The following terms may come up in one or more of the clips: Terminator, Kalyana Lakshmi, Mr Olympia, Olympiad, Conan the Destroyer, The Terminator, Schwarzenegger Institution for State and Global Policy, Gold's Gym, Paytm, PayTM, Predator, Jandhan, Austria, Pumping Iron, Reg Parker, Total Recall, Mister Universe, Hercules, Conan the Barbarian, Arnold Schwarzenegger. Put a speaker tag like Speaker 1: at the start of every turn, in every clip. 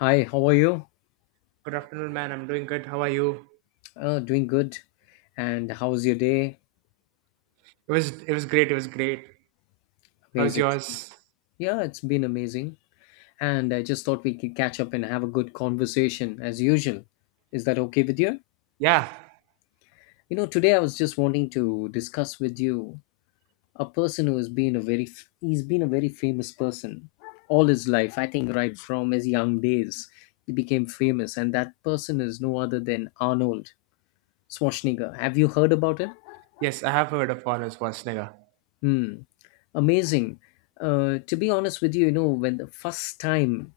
Speaker 1: Hi, how are you?
Speaker 2: Good afternoon, man. I'm doing good. How are you?
Speaker 1: Doing good. And how's your day?
Speaker 2: It was great. It was great. How's
Speaker 1: Amazing.
Speaker 2: yours?
Speaker 1: Yeah, it's been amazing. And I just thought we could catch up and have a good conversation as usual. Is that okay with you?
Speaker 2: Yeah.
Speaker 1: Today I was just wanting to discuss with you a person who has been he's been a very famous person all his life. I think right from his young days he became famous, and that person is no other than Arnold Schwarzenegger. Have you heard about him?
Speaker 2: Yes, I have heard of Arnold Schwarzenegger.
Speaker 1: Hmm. Amazing. To be honest with you, when the first time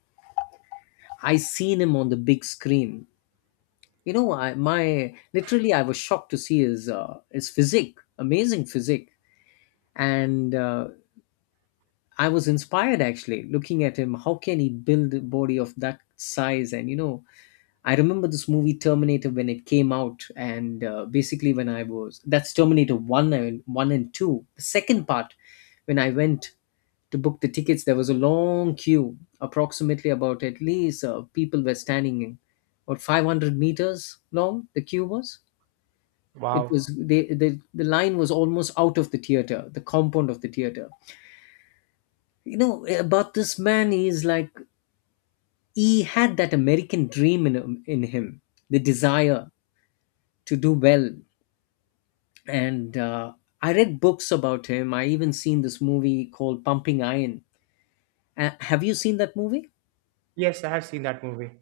Speaker 1: I seen him on the big screen, I my literally I was shocked to see his physique, amazing physique, and I was inspired actually looking at him. How can he build a body of that size? And I remember this movie Terminator when it came out, and basically when I was that's Terminator one and two, the second part when I went to book the tickets. There was a long queue approximately, about at least, people were standing in about 500 meters long the queue was. It
Speaker 2: Wow.
Speaker 1: was the line was almost out of the theater, the compound of the theater. You know, about this man is like he had that American dream in him, the desire to do well. And I read books about him. I even seen this movie called Pumping Iron. Have you seen that movie?
Speaker 2: Yes, I have seen that movie.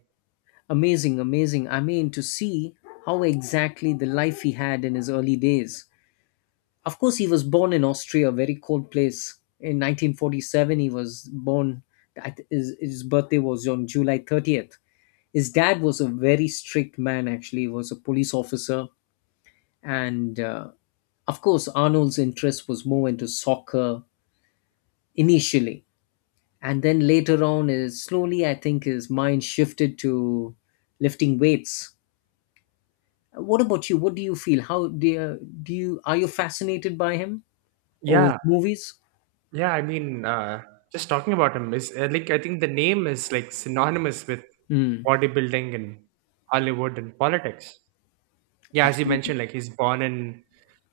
Speaker 1: Amazing, amazing. I mean, to see how exactly the life he had in his early days. Of course, he was born in Austria, a very cold place. In 1947, he was born. His birthday was on July 30th. His dad was a very strict man, actually, he was a police officer. And of course, Arnold's interest was more into soccer initially. And then later on, is slowly, I think his mind shifted to lifting weights. What about you? What do you feel? How do you are you fascinated by him or his
Speaker 2: Yeah.
Speaker 1: movies?
Speaker 2: Yeah. I mean, uh, just talking about him is like, I think the name is like synonymous with
Speaker 1: Mm,
Speaker 2: bodybuilding and Hollywood and politics. Yeah, as you
Speaker 1: absolutely.
Speaker 2: mentioned, like he's born in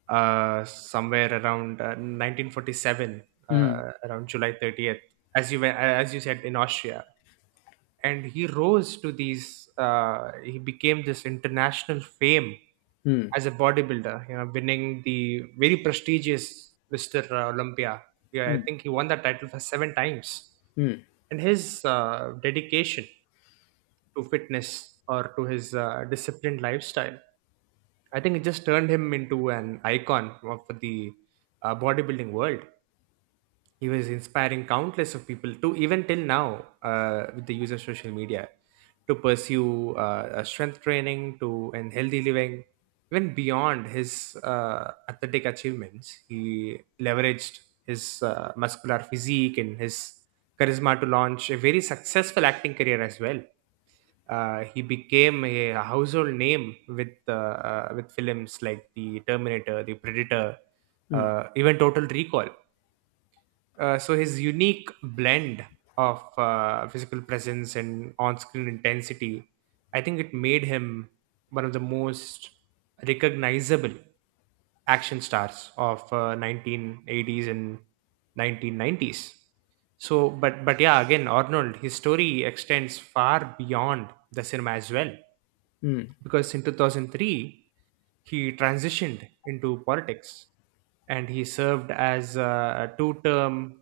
Speaker 2: somewhere around 1947,
Speaker 1: Mm,
Speaker 2: uh, around July 30th, as you were, as you said, in Austria. And he rose to these he became this international fame
Speaker 1: mm,
Speaker 2: as a bodybuilder, you know, winning the very prestigious Mr. Olympia. Yeah, I
Speaker 1: mm,
Speaker 2: think he won that title for seven times.
Speaker 1: mm,
Speaker 2: And his dedication to fitness or to his disciplined lifestyle, I think it just turned him into an icon of the bodybuilding world. He was inspiring countless of people to, even till now, with the use of social media, to pursue strength training to, and healthy living. Even beyond his athletic achievements, he leveraged his muscular physique and his charisma to launch a very successful acting career as well. He became a household name with films like The Terminator, The Predator,
Speaker 1: mm,
Speaker 2: even Total Recall. So his unique blend of physical presence and on-screen intensity, I think it made him one of the most recognizable action stars of 1980s and 1990s. So, but yeah, again, Arnold, his story extends far beyond the cinema as well,
Speaker 1: mm,
Speaker 2: because in 2003 he transitioned into politics and he served as a two term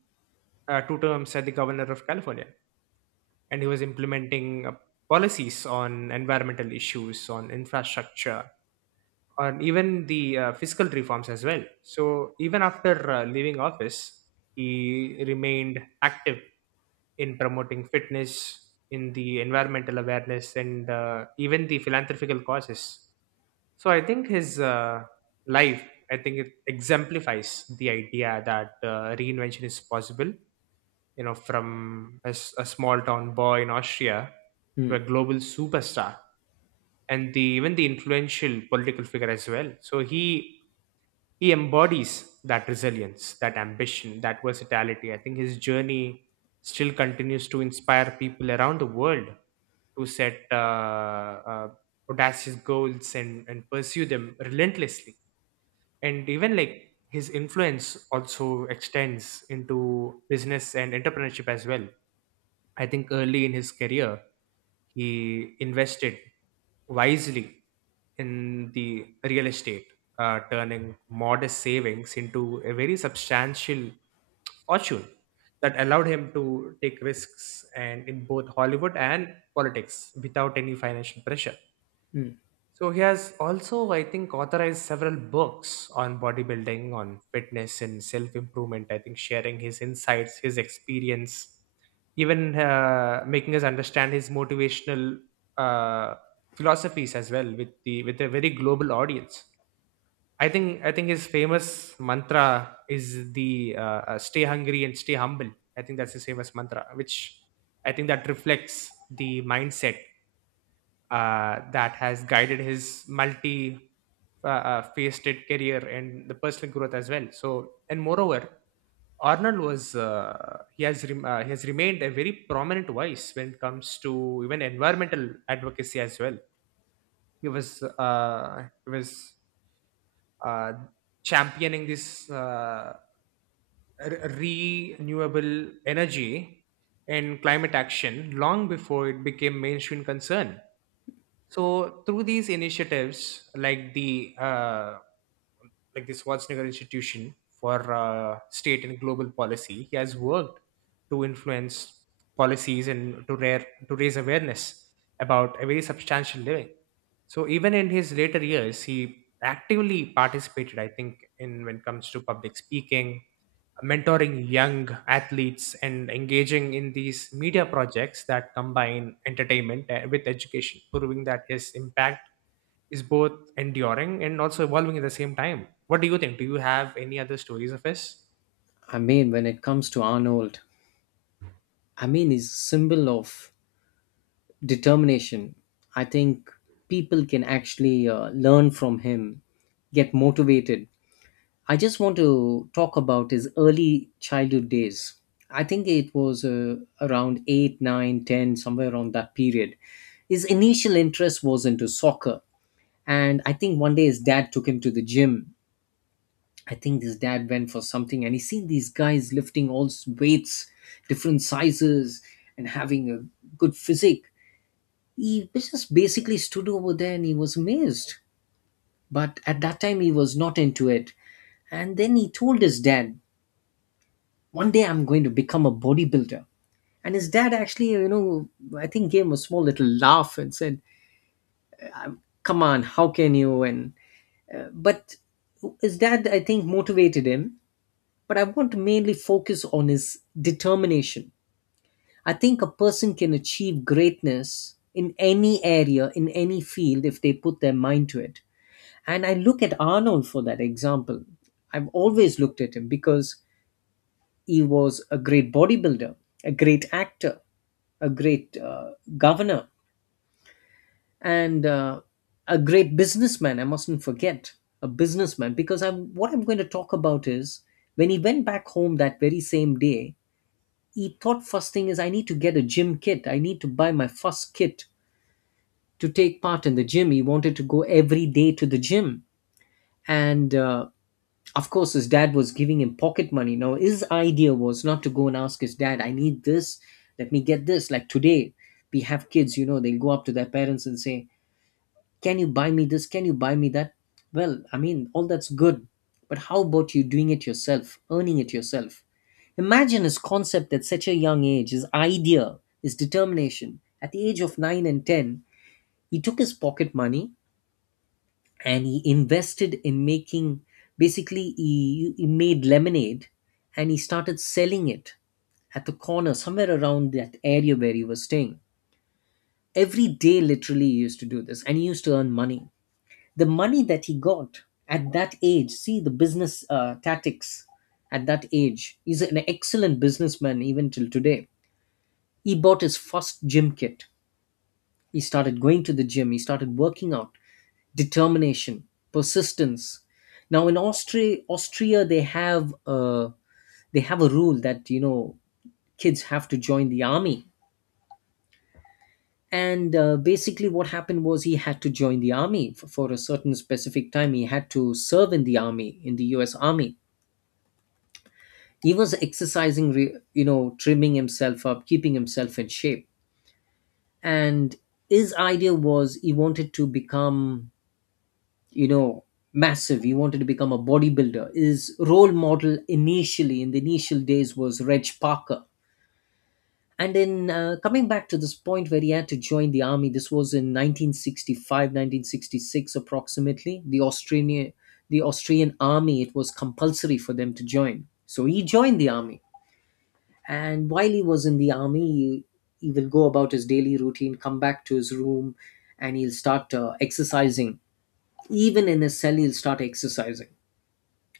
Speaker 2: two terms as the governor of California, and he was implementing policies on environmental issues, on infrastructure, on even the fiscal reforms as well. So even after leaving office, he remained active in promoting fitness, in the environmental awareness, and even the philanthropical causes. So I think his life, I think it exemplifies the idea that reinvention is possible. You know, from a small town boy in Austria to a
Speaker 1: mm,
Speaker 2: global superstar, and the even the influential political figure as well. So he embodies that resilience, that ambition, that versatility. I think his journey still continues to inspire people around the world to set uh, audacious goals and pursue them relentlessly. And even like his influence also extends into business and entrepreneurship as well. I think early in his career, he invested wisely in the real estate, turning modest savings into a very substantial fortune that allowed him to take risks and in both Hollywood and politics without any financial pressure.
Speaker 1: mm.
Speaker 2: So he has also, I think, authorized several books on bodybuilding, on fitness and self improvement. I think sharing his insights, his experience, even making us understand his motivational uh, philosophies as well, with a very global audience. I think his famous mantra is the "Stay hungry and stay humble." I think that's his famous mantra, which I think that reflects the mindset that has guided his multi faceted career and the personal growth as well. So, and moreover, Arnold was he has remained a very prominent voice when it comes to even environmental advocacy as well. He was uh, championing this renewable energy and climate action long before it became mainstream concern. So through these initiatives, like the Schwarzenegger Institution for State and Global Policy, he has worked to influence policies and to raise awareness about a very substantial living. So even in his later years, he actively participated. I think in when it comes to public speaking, mentoring young athletes and engaging in these media projects that combine entertainment with education, proving that his impact is both enduring and also evolving at the same time. What do you think? Do you have any other stories of his?
Speaker 1: I mean, when it comes to Arnold, I mean, he's a symbol of determination. I think people can actually learn from him, get motivated. I just want to talk about his early childhood days. I think it was around eight, 9, 10, somewhere around that period. His initial interest was into soccer. And I think one day his dad took him to the gym. I think his dad went for something and he seen these guys lifting weights, different sizes, and having a good physique. He just basically stood over there and he was amazed. But at that time, he was not into it. And then he told his dad, one day I'm going to become a bodybuilder. And his dad actually, I think gave him a small little laugh and said, come on, how can you? And but his dad, I think, motivated him. But I want to mainly focus on his determination. I think a person can achieve greatness in any area, in any field, if they put their mind to it. And I look at Arnold for that example. I've always looked at him because he was a great bodybuilder, a great actor, a great governor, and a great businessman. I mustn't forget a businessman, because I'm what I'm going to talk about is when he went back home that very same day. He thought, first thing is I need to get a gym kit. I need to buy my first kit to take part in the gym. He wanted to go every day to the gym, and of course his dad was giving him pocket money. Now his idea was not to go and ask his dad, I need this, let me get this. Like today, we have kids, they'll go up to their parents and say, can you buy me this, can you buy me that? Well, I mean, all that's good, but how about you doing it yourself, earning it yourself? Imagine his concept at such a young age, his idea, his determination at the age of 9 and 10. He took his pocket money and he invested in making, basically he made lemonade, and he started selling it at the corner, somewhere around that area where he was staying. Every day literally he used to do this, and he used to earn money. The money that he got at that age, see the business tactics at that age, he's an excellent businessman even till today. He bought his first gym kit. He started going to the gym. He started working out. Determination, persistence. Now in Austria, they have a rule that kids have to join the army. And basically, what happened was he had to join the army for, a certain specific time. He had to serve in the army, in the U.S. Army. He was exercising, trimming himself up, keeping himself in shape. And his idea was he wanted to become, you know massive. He wanted to become a bodybuilder. His role model initially in the initial days was Reg Parker. And then coming back to this point where he had to join the army, this was in 1965, 1966, approximately. The australian the Austrian army, it was compulsory for them to join, so he joined the army. And while he was in the army, he will go about his daily routine, come back to his room, and he'll start exercising. Even in his cell he'll start exercising,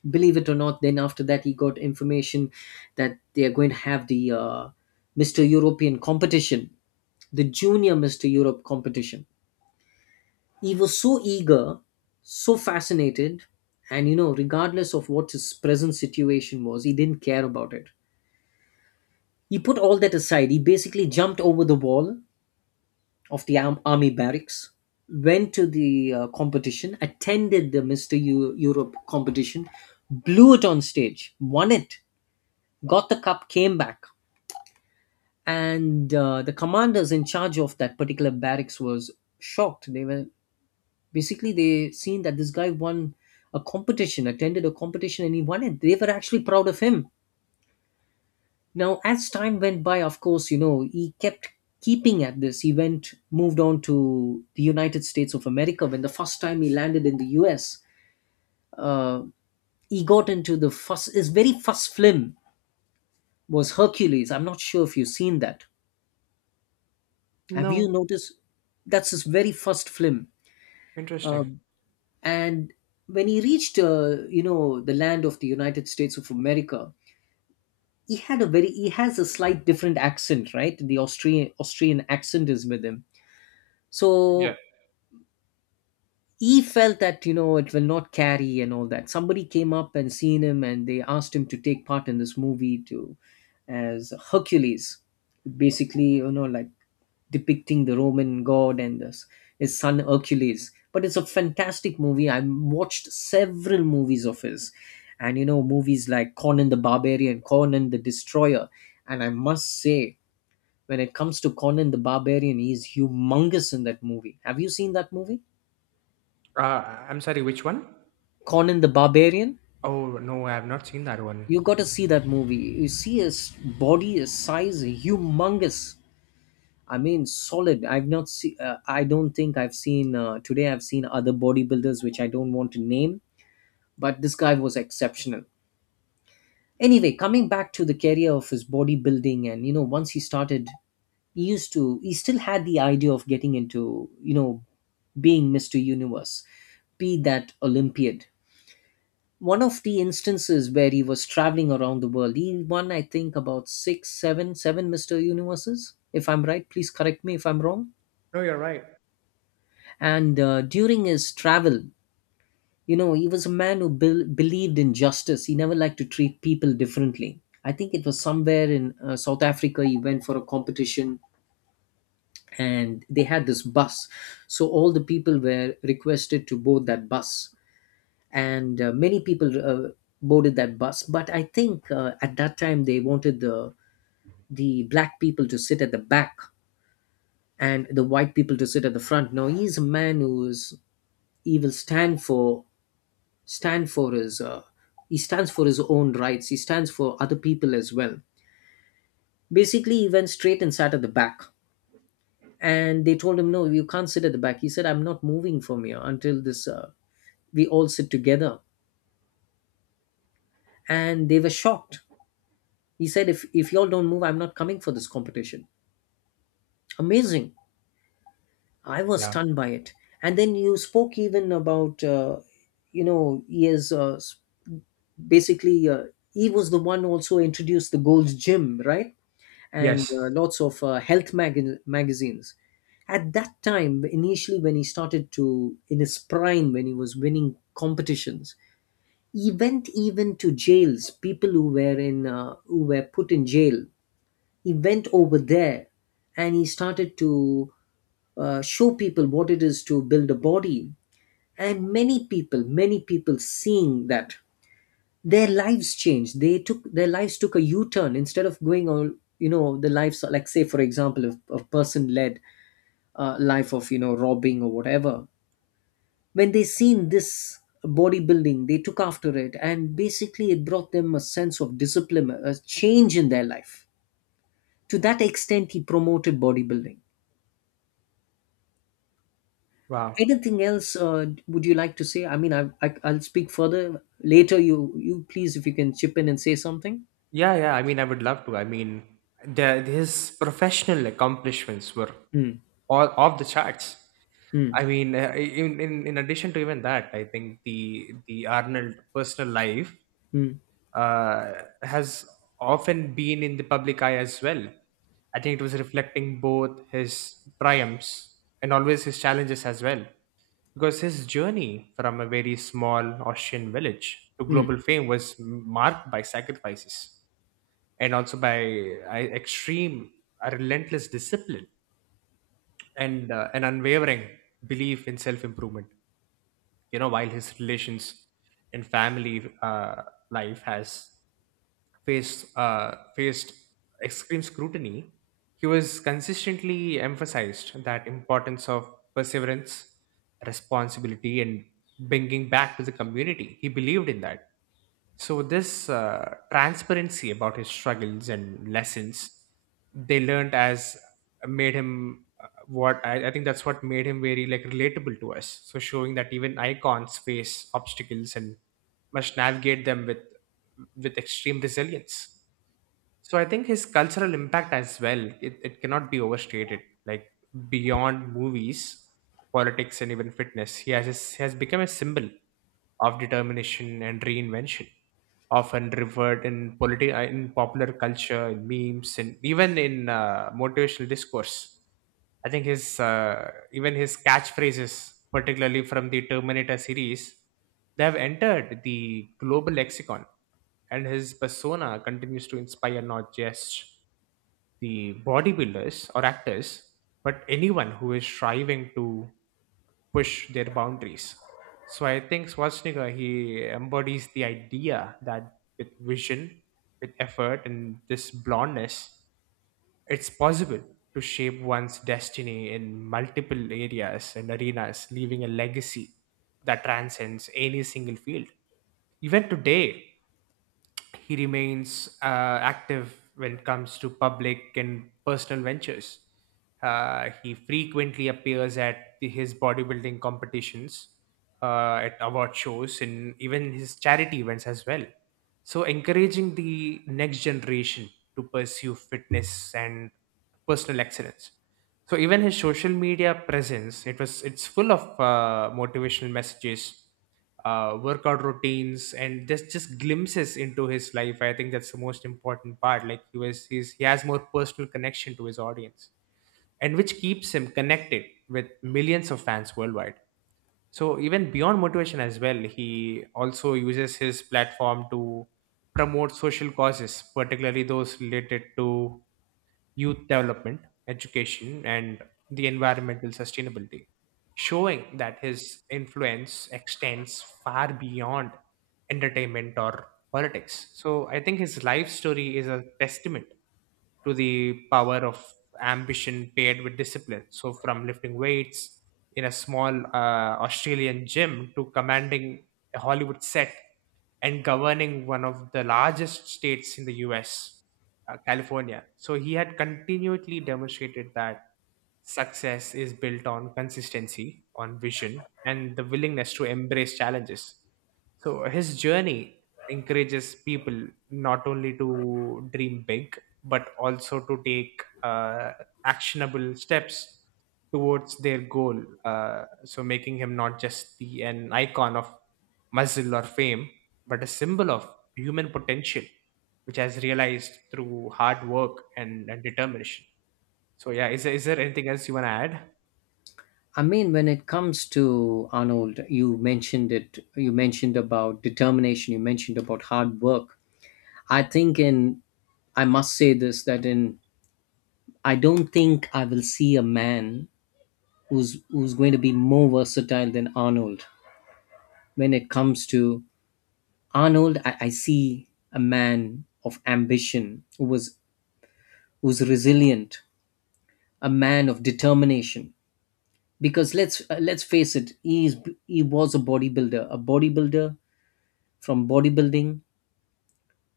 Speaker 1: believe it or not. Then after that he got information that they are going to have the Mr. European competition, the junior Mr. Europe competition. He was so eager, so fascinated, and regardless of what his present situation was, he didn't care about it. He put all that aside. He basically jumped over the wall of the army barracks, went to the competition, attended the Mr. Europe competition, blew it on stage, won it, got the cup, came back, and the commanders in charge of that particular barracks was shocked. They were basically, they seen that this guy won a competition, attended a competition, and he won it. They were actually proud of him. Now, as time went by, of course, he kept keeping at this. He went moved on to the United States of America. When the first time he landed in the U.S., Uh, he got into the first his very first film was Hercules. I'm not sure if you've seen that. Have you
Speaker 2: No.
Speaker 1: noticed? That's his very first film, uh,
Speaker 2: Interesting.
Speaker 1: and when he reached, the land of the United States of America, he has a slight different accent, right? The Austrian accent is with him, so he felt that it will not carry and all that. Somebody came up and seen him, and they asked him to take part in this movie to as Hercules, basically, like depicting the Roman god and this, his son Hercules. But it's a fantastic movie. I watched several movies of his, and movies like Conan the Barbarian, Conan the Destroyer. And I must say, when it comes to Conan the Barbarian, he is humongous in that movie. Have you seen that movie?
Speaker 2: I'm sorry, which one?
Speaker 1: Conan the Barbarian?
Speaker 2: Oh, no, I have not seen that one.
Speaker 1: You got to see that movie. You see his body, his size, humongous. I mean, solid. I've not seen. I don't think I've seen today. I've seen other bodybuilders which I don't want to name, but this guy was exceptional. Anyway, coming back to the career of his bodybuilding, and once he started, he used to. He still had the idea of getting into, being Mister Universe, be that Olympiad. One of the instances where he was traveling around the world, he won, I think, about six, seven Mister Universes. If I'm right, please correct me if I'm wrong,
Speaker 2: No, you're right.
Speaker 1: and during his travel, you know, he was a man who believed in justice. He never liked to treat people differently. I think it was somewhere in South Africa. He went for a competition, and they had this bus, so all the people were requested to board that bus. And many people, uh, boarded that bus. But I think at that time they wanted the black people to sit at the back and the white people to sit at the front. Now, he's a man who is, he will stand for his he stands for his own rights, he stands for other people as well. Basically, he went straight and sat at the back, and they told him, no, you can't sit at the back. He said, I'm not moving from here until this we all sit together. And they were shocked. He said, if y'all don't move, I'm not coming for this competition. Amazing. I was
Speaker 2: Yeah.
Speaker 1: stunned by it. And then you spoke even about you know, he is basically he was the one also introduced the Gold's Gym, right? And
Speaker 2: Yes.
Speaker 1: lots of health magazines. At that time, initially when he started to, in his prime, when he was winning competitions, he went even to jails. People who were who were put in jail, he went over there, and he started to show people what it is to build a body. And many people seeing that, their lives changed. They took their lives, took a u-turn. Instead of going on, you know, the lives, like, say for example, if a person led a person-led life of, you know, robbing or whatever, when they seen this bodybuilding, they took after it, and basically it brought them a sense of discipline, a change in their life. To that extent, he promoted bodybuilding.
Speaker 2: Wow.
Speaker 1: Anything else, would you like to say? I mean, I'll speak further later. You please, if you can chip in and say something.
Speaker 2: Yeah, yeah. I mean, I would love to. I mean, the, his professional accomplishments were
Speaker 1: Hmm.
Speaker 2: all off the charts.
Speaker 1: Hmm.
Speaker 2: I mean, in addition to even that, I think the Arnold personal life
Speaker 1: Hmm.
Speaker 2: has often been in the public eye as well. I think it was reflecting both his triumphs and always his challenges as well. Because his journey from a very small Austrian village to
Speaker 1: Hmm.
Speaker 2: global fame was marked by sacrifices and also by uh, extreme, a relentless discipline and an unwavering belief in self improvement. You know, while his relations and family life has faced extreme scrutiny, he was consistently emphasized that importance of perseverance, responsibility, and bringing back to the community. He believed in that. So this transparency about his struggles and lessons they learned as made him I think that's what made him very like relatable to us, so showing that even icons face obstacles and must navigate them with extreme resilience. So I think his cultural impact as well, it cannot be overstated. Like beyond movies, politics and even fitness, he has become a symbol of determination and reinvention, often revered in in popular culture, in memes, and even in motivational discourse. I think his even his catchphrases, particularly from the Terminator series, they have entered the global lexicon and his persona continues to inspire not just the bodybuilders or actors, but anyone who is striving to push their boundaries. So I think Schwarzenegger he embodies the idea that with vision, with effort, and this blondness, it's possible to shape one's destiny in multiple areas and arenas, leaving a legacy that transcends any single field. Even today, he remains active when it comes to public and personal ventures. He frequently appears at his bodybuilding competitions, at award shows, and even his charity events as well. So, encouraging the next generation to pursue fitness and personal excellence. So even his social media presence, it's full of motivational messages, workout routines, and just glimpses into his life. I think that's the most important part. Like he has more personal connection to his audience, and which keeps him connected with millions of fans worldwide. So even beyond motivation as well, he also uses his platform to promote social causes, particularly those related to youth development, education, and the environmental sustainability, showing that his influence extends far beyond entertainment or politics. So I think his life story is a testament to the power of ambition paired with discipline. So from lifting weights in a small Australian gym to commanding a Hollywood set and governing one of the largest states in the US, California. So he had continually demonstrated that success is built on consistency, on vision, and the willingness to embrace challenges. So his journey encourages people not only to dream big, but also to take actionable steps towards their goal. So making him not just the an icon of muscle or fame, but a symbol of human potential, which has realized through hard work and determination. So yeah, is there anything else you want to add?
Speaker 1: I mean, when it comes to Arnold, you mentioned it, you mentioned about determination, you mentioned about hard work. I think, in, I must say this, that in, I don't think I will see a man who's going to be more versatile than Arnold. When it comes to Arnold, I see a man of ambition who was, who's resilient, a man of determination. Because let's face it, he was a bodybuilder, a bodybuilder. From bodybuilding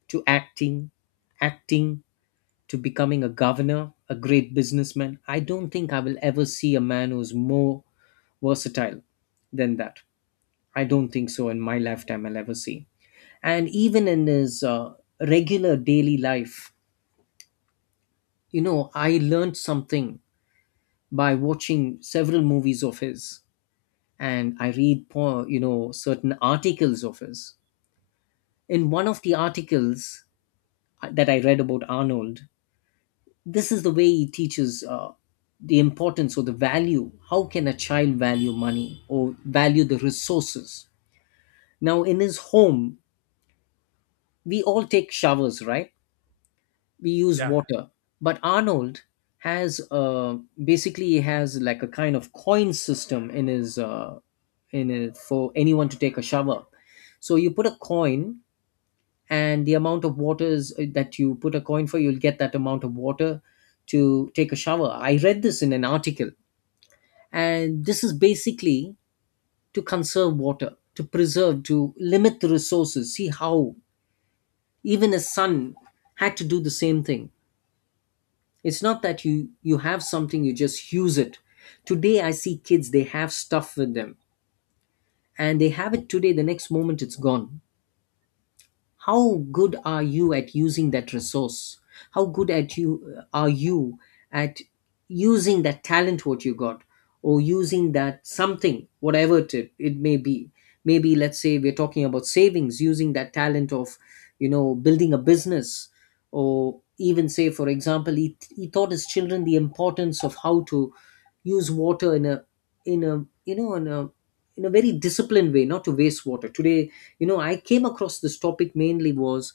Speaker 1: to acting, acting to becoming a governor, a great businessman. I don't think I will ever see a man who's more versatile than that. I don't think so in my lifetime I'll ever see. And even in his regular daily life, you know, I learned something by watching several movies of his, and I read, you know, certain articles of his. In one of the articles that I read about Arnold, this is the way he teaches the importance, or the value, how can a child value money or value the resources. Now, in his home, we all take showers, right? We use
Speaker 2: Yeah,
Speaker 1: water, but Arnold has basically, he has like a kind of coin system in his in it. For anyone to take a shower, so you put a coin, and the amount of water is, that you put a coin for, you'll get that amount of water to take a shower. I read this in an article, and this is basically to conserve water, to preserve, to limit the resources. See how even a sun had to do the same thing. It's not that you have something, you just use it. Today, I see kids, they have stuff with them, and they have it today, the next moment it's gone. How good are you at using that resource? How good at you, are you at using that talent, what you got? Or using that something, whatever it may be. Maybe, let's say, we're talking about savings, using that talent of, you know, building a business. Or even, say, for example, he taught his children the importance of how to use water in a you know in a very disciplined way. Not to waste water today, you know. I came across this topic mainly was,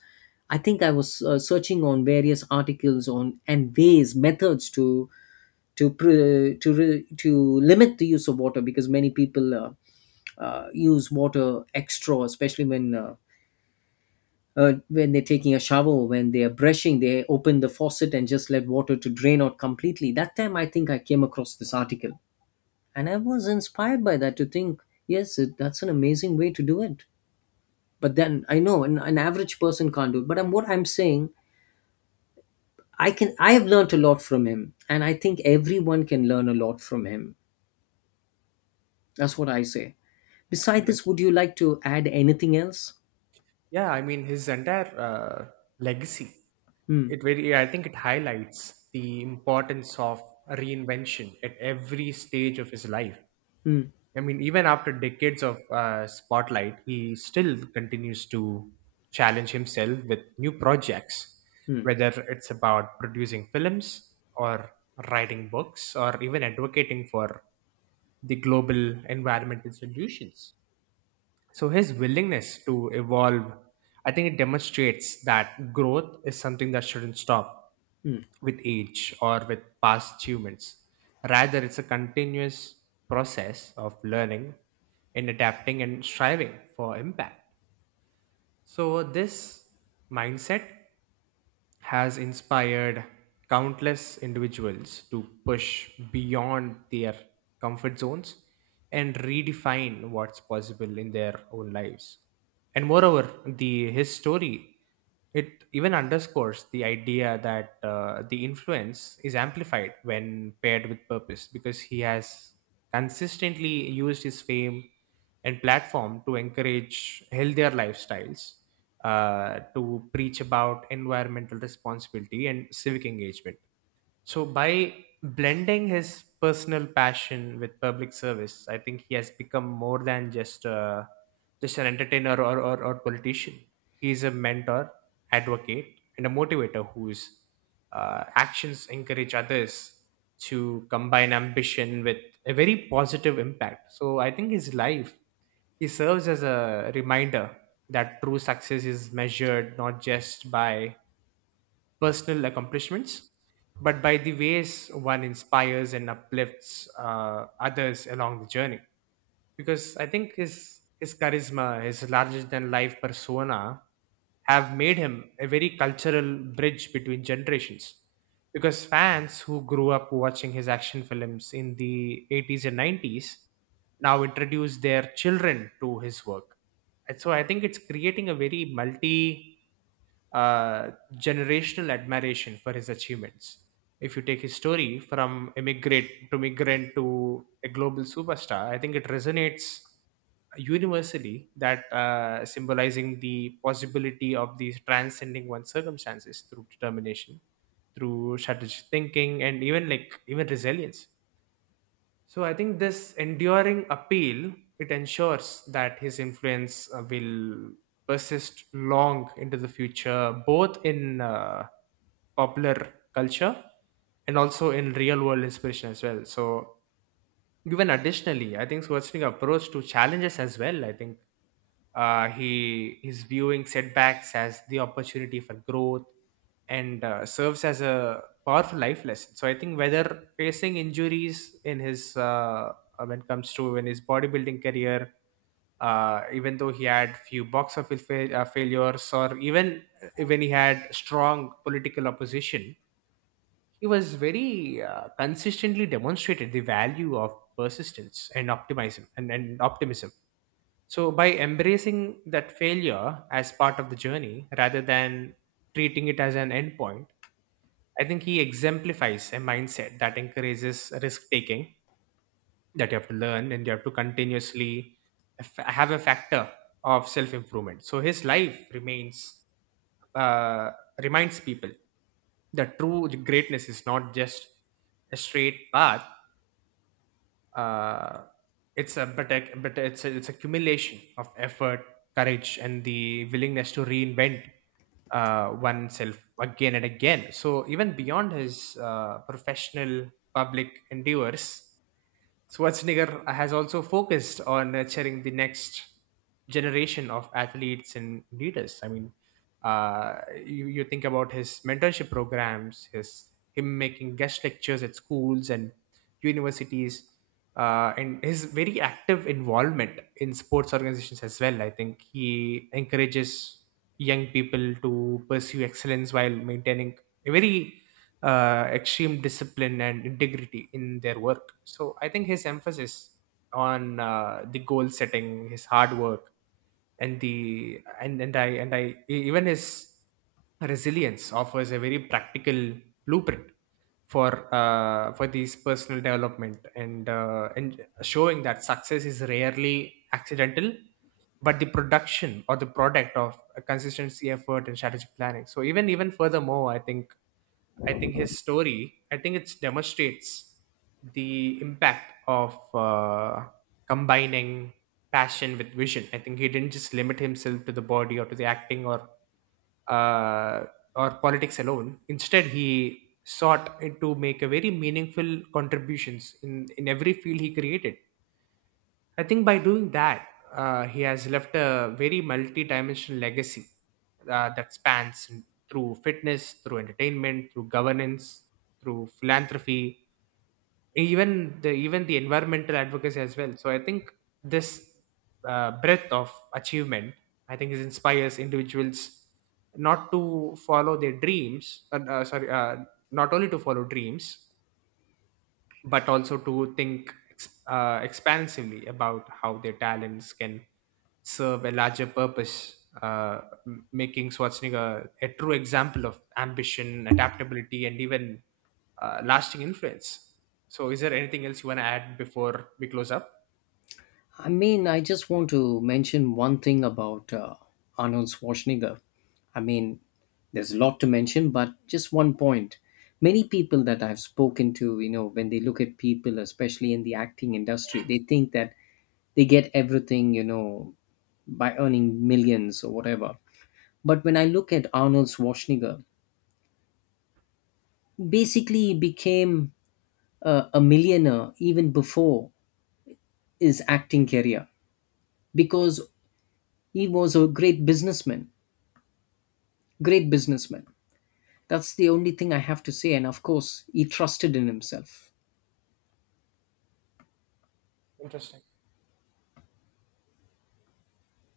Speaker 1: I think I was searching on various articles on and ways, methods to pre, to re, to limit the use of water. Because many people use water extra, especially when they're taking a shower, when they are brushing, they open the faucet and just let water to drain out completely. That time, I think I came across this article, and I was inspired by that to think, yes, that's an amazing way to do it. But then I know an average person can't do it, but what I'm saying, I can, I have learned a lot from him, and I think everyone can learn a lot from him. That's what I say. Besides
Speaker 2: interest.
Speaker 1: this, would you like to add anything else?
Speaker 2: Yeah, I mean, his entire legacy,
Speaker 1: Hmm.
Speaker 2: it very I think it highlights the importance of reinvention at every stage of his life.
Speaker 1: Hmm.
Speaker 2: I mean, even after decades of spotlight, he still continues to challenge himself with new projects,
Speaker 1: Hmm.
Speaker 2: whether it's about producing films, or writing books, or even advocating for the global environmental solutions. So his willingness to evolve, I think it demonstrates that growth is something that shouldn't stop
Speaker 1: Hmm.
Speaker 2: with age or with past achievements. Rather, it's a continuous process of learning and adapting and striving for impact. So this mindset has inspired countless individuals to push beyond their comfort zones and redefine what's possible in their own lives. And moreover, the his story, it even underscores the idea that the influence is amplified when paired with purpose, because he has consistently used his fame and platform to encourage healthier lifestyles, to preach about environmental responsibility and civic engagement. So by blending his personal passion with public service, I think he has become more than just an entertainer, or politician. He is a mentor, advocate, and a motivator whose actions encourage others to combine ambition with a very positive impact. So I think his life, he serves as a reminder that true success is measured not just by personal accomplishments, but by the ways one inspires and uplifts others along the journey. Because I think his charisma, his larger than life persona, have made him a very cultural bridge between generations. Because fans who grew up watching his action films in the 80s and 90s now introduce their children to his work. And so I think it's creating a very multi uh, generational admiration for his achievements. If you take his story from immigrant to migrant to a global superstar, I think it resonates universally, that symbolizing the possibility of these transcending one's circumstances through determination, through strategic thinking, and even like even resilience. So I think this enduring appeal, it ensures that his influence will persist long into the future, both in popular culture and also in real world inspiration as well. So even additionally, I think Schwarzenegger's approach to challenges as well. I think he is viewing setbacks as the opportunity for growth and serves as a powerful life lesson. So I think whether facing injuries in his when it comes to in his bodybuilding career, even though he had few box office failures, or even when he had strong political opposition, he was very consistently demonstrated the value of persistence and optimism and optimism. So, by embracing that failure as part of the journey rather than treating it as an endpoint, I think he exemplifies a mindset that encourages risk taking, that you have to learn and you have to continuously have a factor of self improvement. So, his life remains, uh, reminds people that true greatness is not just a straight path. uh, it's a- but it's a, it's accumulation of effort, courage, and the willingness to reinvent oneself again and again. So even beyond his professional public endeavors, Schwarzenegger has also focused on nurturing the next generation of athletes and leaders. I mean, you think about his mentorship programs, his him making guest lectures at schools and universities, and his very active involvement in sports organizations as well. I think he encourages young people to pursue excellence while maintaining a very extreme discipline and integrity in their work. So I think his emphasis on the goal setting, his hard work, and the and I e- even his resilience offers a very practical blueprint for these personal development and showing that success is rarely accidental, but the production or the product of a consistency effort and strategic planning. So even furthermore, I think his story, I think it demonstrates the impact of combining passion with vision. I think he didn't just limit himself to the body or to the acting uh, or politics alone. Instead, he sought to make a very meaningful contributions in every field he created. I think by doing that, he has left a very multi-dimensional legacy that spans through fitness, through entertainment, through governance, through philanthropy, even the environmental advocacy as well. So I think this breadth of achievement, I think, is inspires individuals not to follow their dreams. Sorry, not only to follow dreams, but also to think expansively about how their talents can serve a larger purpose, uh, making Schwarzenegger a true example of ambition, adaptability, and even lasting influence. So, is there anything else you want to add before we close up?
Speaker 1: I mean, I just want to mention one thing about Arnold Schwarzenegger. I mean, there's a lot to mention, but just one point. Many people that I've spoken to, you know, when they look at people, especially in the acting industry, they think that they get everything, you know, by earning millions or whatever. But when I look at Arnold Schwarzenegger, basically became a millionaire even before his acting career. Because he was a great businessman, great businessman. That's the only thing I have to say. And of course, he trusted in himself.
Speaker 2: Interesting.